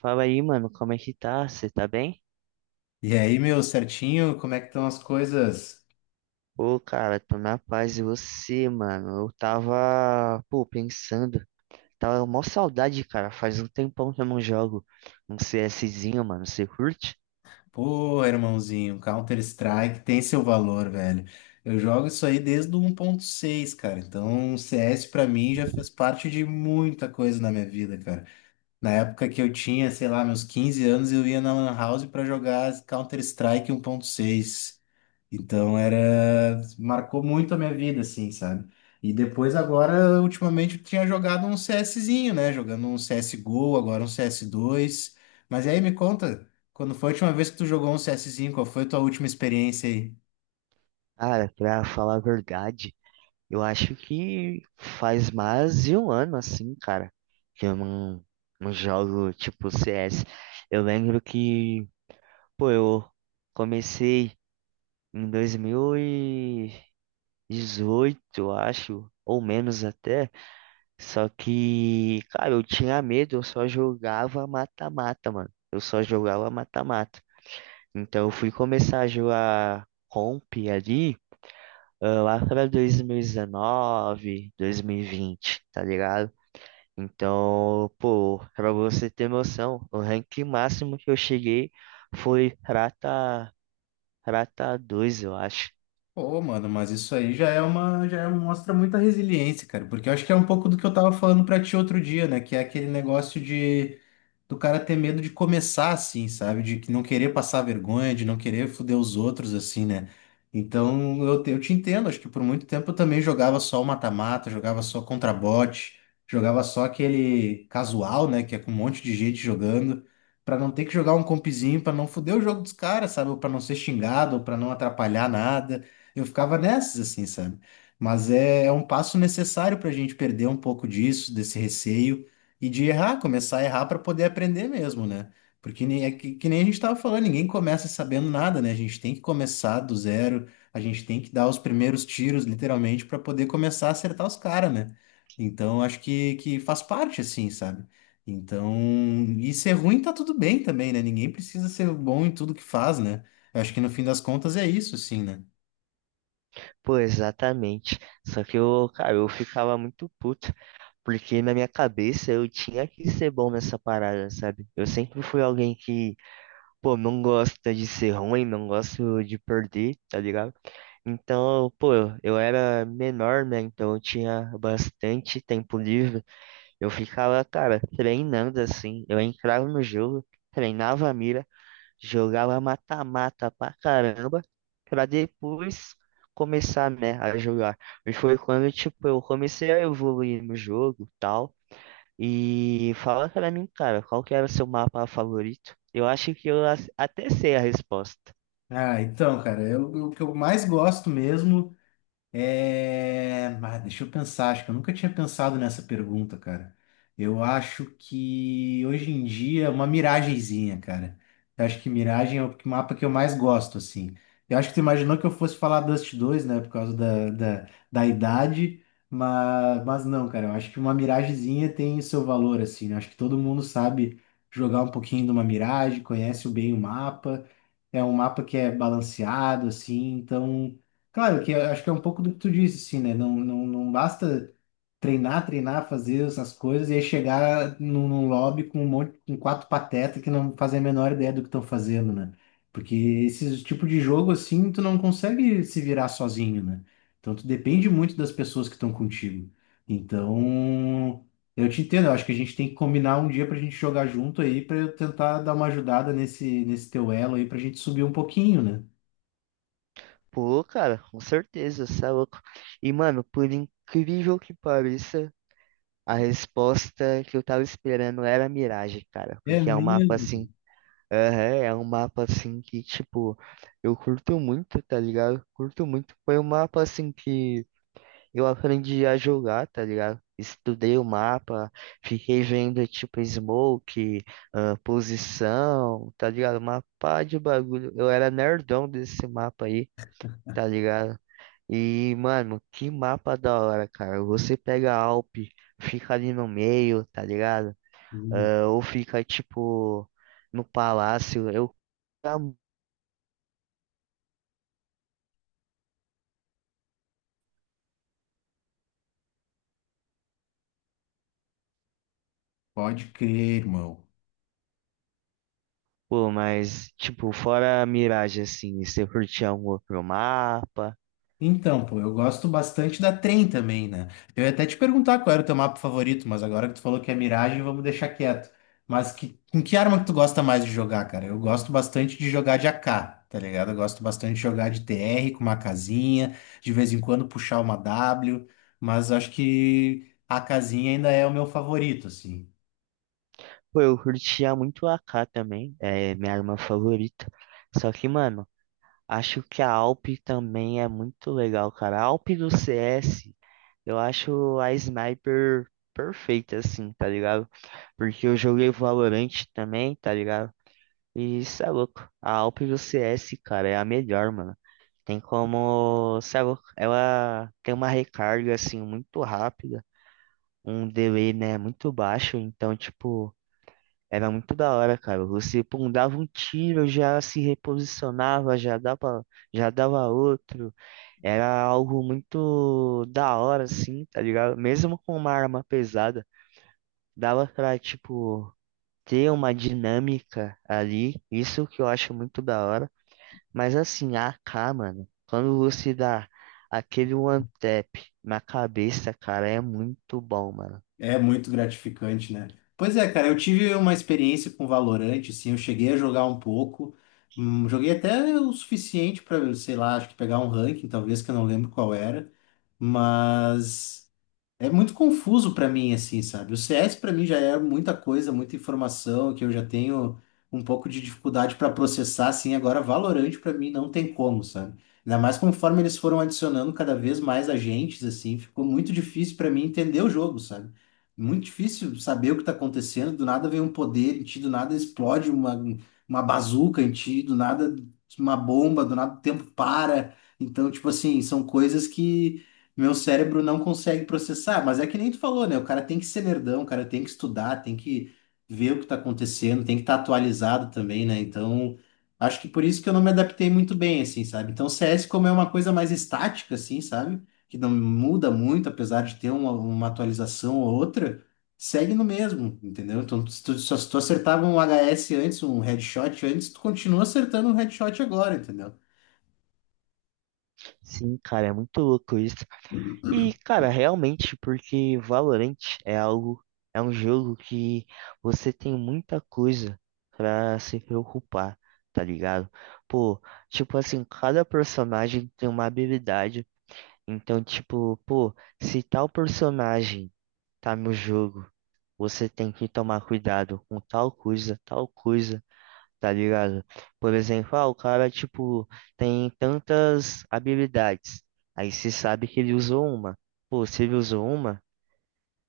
Fala aí, mano, como é que tá? Você tá bem? E aí, meu certinho, como é que estão as coisas? Pô, cara, tô na paz e você, mano? Eu tava, pô, pensando. Tava mó saudade, cara. Faz um tempão que eu não jogo um CSzinho, mano. Você curte? Pô, irmãozinho, Counter-Strike tem seu valor, velho. Eu jogo isso aí desde o 1.6, cara. Então, o CS pra mim já fez parte de muita coisa na minha vida, cara. Na época que eu tinha, sei lá, meus 15 anos, eu ia na Lan House pra jogar Counter-Strike 1.6. Marcou muito a minha vida, assim, sabe? E depois agora, ultimamente, eu tinha jogado um CSzinho, né? Jogando um CSGO, agora um CS2. Mas aí me conta, quando foi a última vez que tu jogou um CSzinho? Qual foi a tua última experiência aí? Cara, pra falar a verdade, eu acho que faz mais de um ano, assim, cara, que eu não jogo, tipo, CS. Eu lembro que, pô, eu comecei em 2000 e 18 acho, ou menos até. Só que, cara, eu tinha medo, eu só jogava mata-mata, mano. Eu só jogava mata-mata. Então eu fui começar a jogar comp ali, ah, lá pra 2019, 2020, tá ligado? Então, pô, pra você ter noção, o rank máximo que eu cheguei foi prata, prata 2 eu acho. Pô, mano, mas isso aí já é uma, já é- mostra muita resiliência, cara, porque eu acho que é um pouco do que eu tava falando pra ti outro dia, né? Que é aquele negócio de do cara ter medo de começar assim, sabe? De que não querer passar vergonha, de não querer foder os outros assim, né? Então eu te entendo, acho que por muito tempo eu também jogava só o mata-mata, jogava só contra bot, jogava só aquele casual, né? Que é com um monte de gente jogando, pra não ter que jogar um compzinho, pra não foder o jogo dos caras, sabe? Ou pra não ser xingado, ou pra não atrapalhar nada. Eu ficava nessas assim, sabe? Mas é, é um passo necessário pra gente perder um pouco disso, desse receio e de errar, começar a errar para poder aprender mesmo, né? Porque nem, é que nem a gente estava falando, ninguém começa sabendo nada, né? A gente tem que começar do zero, a gente tem que dar os primeiros tiros, literalmente, para poder começar a acertar os caras, né? Então, acho que faz parte, assim, sabe? Então, e ser ruim tá tudo bem também, né? Ninguém precisa ser bom em tudo que faz, né? Eu acho que no fim das contas é isso, assim, né? Pô, exatamente. Só que eu, cara, eu ficava muito puto. Porque na minha cabeça eu tinha que ser bom nessa parada, sabe? Eu sempre fui alguém que, pô, não gosta de ser ruim, não gosto de perder, tá ligado? Então, pô, eu era menor, né? Então eu tinha bastante tempo livre. Eu ficava, cara, treinando assim. Eu entrava no jogo, treinava a mira, jogava mata-mata pra caramba, pra depois começar, né, a jogar. E foi quando, tipo, eu comecei a evoluir no jogo, tal. E fala pra mim, cara, qual que era o seu mapa favorito? Eu acho que eu até sei a resposta. Ah, então, cara, o que eu mais gosto mesmo. É, mas deixa eu pensar, acho que eu nunca tinha pensado nessa pergunta, cara. Eu acho que hoje em dia uma miragenzinha, cara. Eu acho que miragem é o mapa que eu mais gosto, assim. Eu acho que tu imaginou que eu fosse falar Dust 2, né, por causa da idade, mas não, cara. Eu acho que uma miragenzinha tem seu valor, assim, né? Eu acho que todo mundo sabe jogar um pouquinho de uma miragem, conhece bem o mapa. É um mapa que é balanceado, assim, então, claro que eu acho que é um pouco do que tu disse, assim, né? Não, não, não basta treinar, treinar, fazer essas coisas e aí chegar num lobby com com quatro patetas que não fazem a menor ideia do que estão fazendo, né? Porque esse tipo de jogo assim, tu não consegue se virar sozinho, né? Então tu depende muito das pessoas que estão contigo. Então, eu te entendo, eu acho que a gente tem que combinar um dia pra gente jogar junto aí, pra eu tentar dar uma ajudada nesse teu elo aí pra gente subir um pouquinho, né? Pô, cara, com certeza, você é louco. E, mano, por incrível que pareça, a resposta que eu tava esperando era Mirage, cara. É Porque é um mapa mesmo? assim. Aham, é um mapa assim que, tipo, eu curto muito, tá ligado? Curto muito. Foi um mapa assim que eu aprendi a jogar, tá ligado? Estudei o mapa, fiquei vendo tipo smoke, ah, posição, tá ligado? Uma pá de bagulho. Eu era nerdão desse mapa aí, tá ligado? E, mano, que mapa da hora, cara. Você pega a Alp, fica ali no meio, tá ligado? Uhum. Ah, ou fica tipo no palácio. Eu Pode crer, irmão. pô, mas tipo, fora a miragem assim, você curtia um outro mapa. Então, pô, eu gosto bastante da Trem também, né? Eu ia até te perguntar qual era o teu mapa favorito, mas agora que tu falou que é Mirage, vamos deixar quieto. Mas que, com que arma que tu gosta mais de jogar, cara? Eu gosto bastante de jogar de AK, tá ligado? Eu gosto bastante de jogar de TR com uma casinha, de vez em quando puxar uma W, mas acho que a casinha ainda é o meu favorito, assim. Pô, eu curtia muito a AK também, é minha arma favorita. Só que, mano, acho que a Alp também é muito legal, cara. A Alp do CS, eu acho a sniper perfeita, assim, tá ligado? Porque eu joguei Valorant também, tá ligado? E isso é louco. A Alp do CS, cara, é a melhor, mano. Tem como, cê é louco, ela tem uma recarga, assim, muito rápida, um delay, né, muito baixo, então, tipo. Era muito da hora, cara. Você, pum, dava um tiro, já se reposicionava, já dava outro. Era algo muito da hora, assim, tá ligado? Mesmo com uma arma pesada, dava pra, tipo, ter uma dinâmica ali. Isso que eu acho muito da hora. Mas, assim, a AK, mano, quando você dá aquele one tap na cabeça, cara, é muito bom, mano. É muito gratificante, né? Pois é, cara, eu tive uma experiência com Valorant, assim, eu cheguei a jogar um pouco, joguei até o suficiente para, sei lá, acho que pegar um ranking, talvez, que eu não lembro qual era, mas é muito confuso pra mim, assim, sabe? O CS pra mim já é muita coisa, muita informação que eu já tenho um pouco de dificuldade pra processar, assim. Agora, Valorant pra mim não tem como, sabe? Ainda mais conforme eles foram adicionando cada vez mais agentes, assim, ficou muito difícil pra mim entender o jogo, sabe? Muito difícil saber o que tá acontecendo. Do nada vem um poder em ti, do nada explode uma bazuca em ti, do nada uma bomba, do nada o tempo para. Então, tipo assim, são coisas que meu cérebro não consegue processar, mas é que nem tu falou, né? O cara tem que ser nerdão, o cara tem que estudar, tem que ver o que tá acontecendo, tem que estar atualizado também, né? Então, acho que por isso que eu não me adaptei muito bem, assim, sabe? Então, CS, como é uma coisa mais estática, assim, sabe? Que não muda muito, apesar de ter uma atualização ou outra, segue no mesmo, entendeu? Então, se tu, só se tu acertava um HS antes, um headshot antes, tu continua acertando um headshot agora, entendeu? Sim, cara, é muito louco isso. E, cara, realmente, porque Valorant é algo, é um jogo que você tem muita coisa pra se preocupar, tá ligado? Pô, tipo assim, cada personagem tem uma habilidade. Então, tipo, pô, se tal personagem tá no jogo, você tem que tomar cuidado com tal coisa, tal coisa, tá ligado? Por exemplo, ah, o cara, tipo, tem tantas habilidades. Aí se sabe que ele usou uma. Pô, se ele usou uma,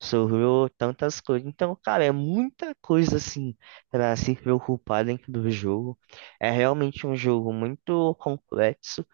sobrou tantas coisas. Então, cara, é muita coisa, assim, pra se preocupar dentro do jogo. É realmente um jogo muito complexo.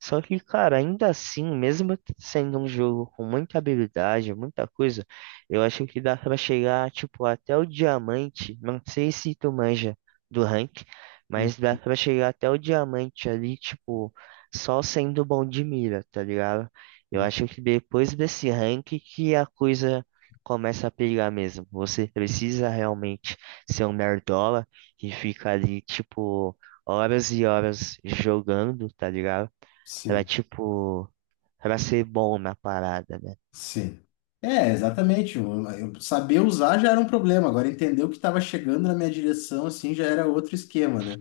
Só que, cara, ainda assim, mesmo sendo um jogo com muita habilidade, muita coisa, eu acho que dá pra chegar, tipo, até o diamante. Não sei se tu manja do rank, mas dá pra chegar até o diamante ali, tipo, só sendo bom de mira, tá ligado? Eu Uhum. acho que depois desse rank que a coisa começa a pegar mesmo. Você precisa realmente ser um nerdola que fica ali, tipo, horas e horas jogando, tá ligado? Pra, Sim. tipo, pra ser bom na parada, né? Sim. É, exatamente. Saber usar já era um problema. Agora, entender o que estava chegando na minha direção, assim, já era outro esquema, né?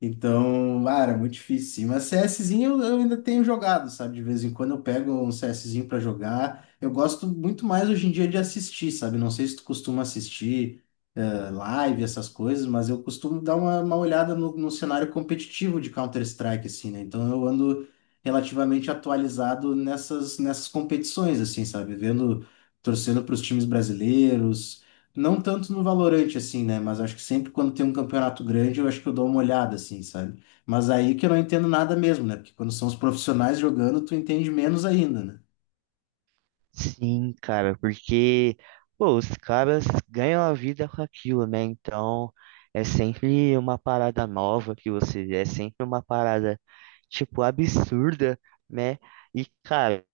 Então, ah, era muito difícil, sim. Mas CSzinho eu ainda tenho jogado, sabe? De vez em quando eu pego um CSzinho para jogar. Eu gosto muito mais hoje em dia de assistir, sabe? Não sei se tu costuma assistir live, essas coisas, mas eu costumo dar uma olhada no cenário competitivo de Counter-Strike, assim, né? Então eu ando relativamente atualizado nessas competições, assim, sabe? Vendo, torcendo para os times brasileiros, não tanto no Valorante, assim, né? Mas acho que sempre quando tem um campeonato grande, eu acho que eu dou uma olhada, assim, sabe? Mas aí que eu não entendo nada mesmo, né? Porque quando são os profissionais jogando, tu entende menos ainda, né? Sim, cara, porque, pô, os caras ganham a vida com aquilo, né? Então, é sempre uma parada nova que você vê, é sempre uma parada, tipo, absurda, né? E, cara,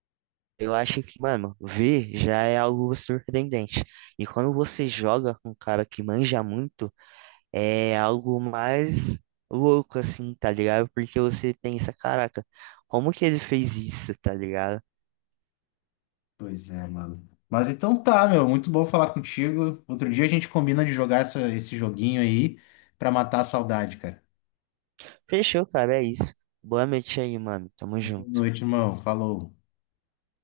eu acho que, mano, ver já é algo surpreendente. E quando você joga com um cara que manja muito, é algo mais louco, assim, tá ligado? Porque você pensa, caraca, como que ele fez isso, tá ligado? Pois é, mano. Mas então tá, meu, muito bom falar contigo. Outro dia a gente combina de jogar esse joguinho aí pra matar a saudade, cara. Fechou, cara, é isso. Boa noite aí, mano. Tamo Boa junto. noite, irmão. Falou.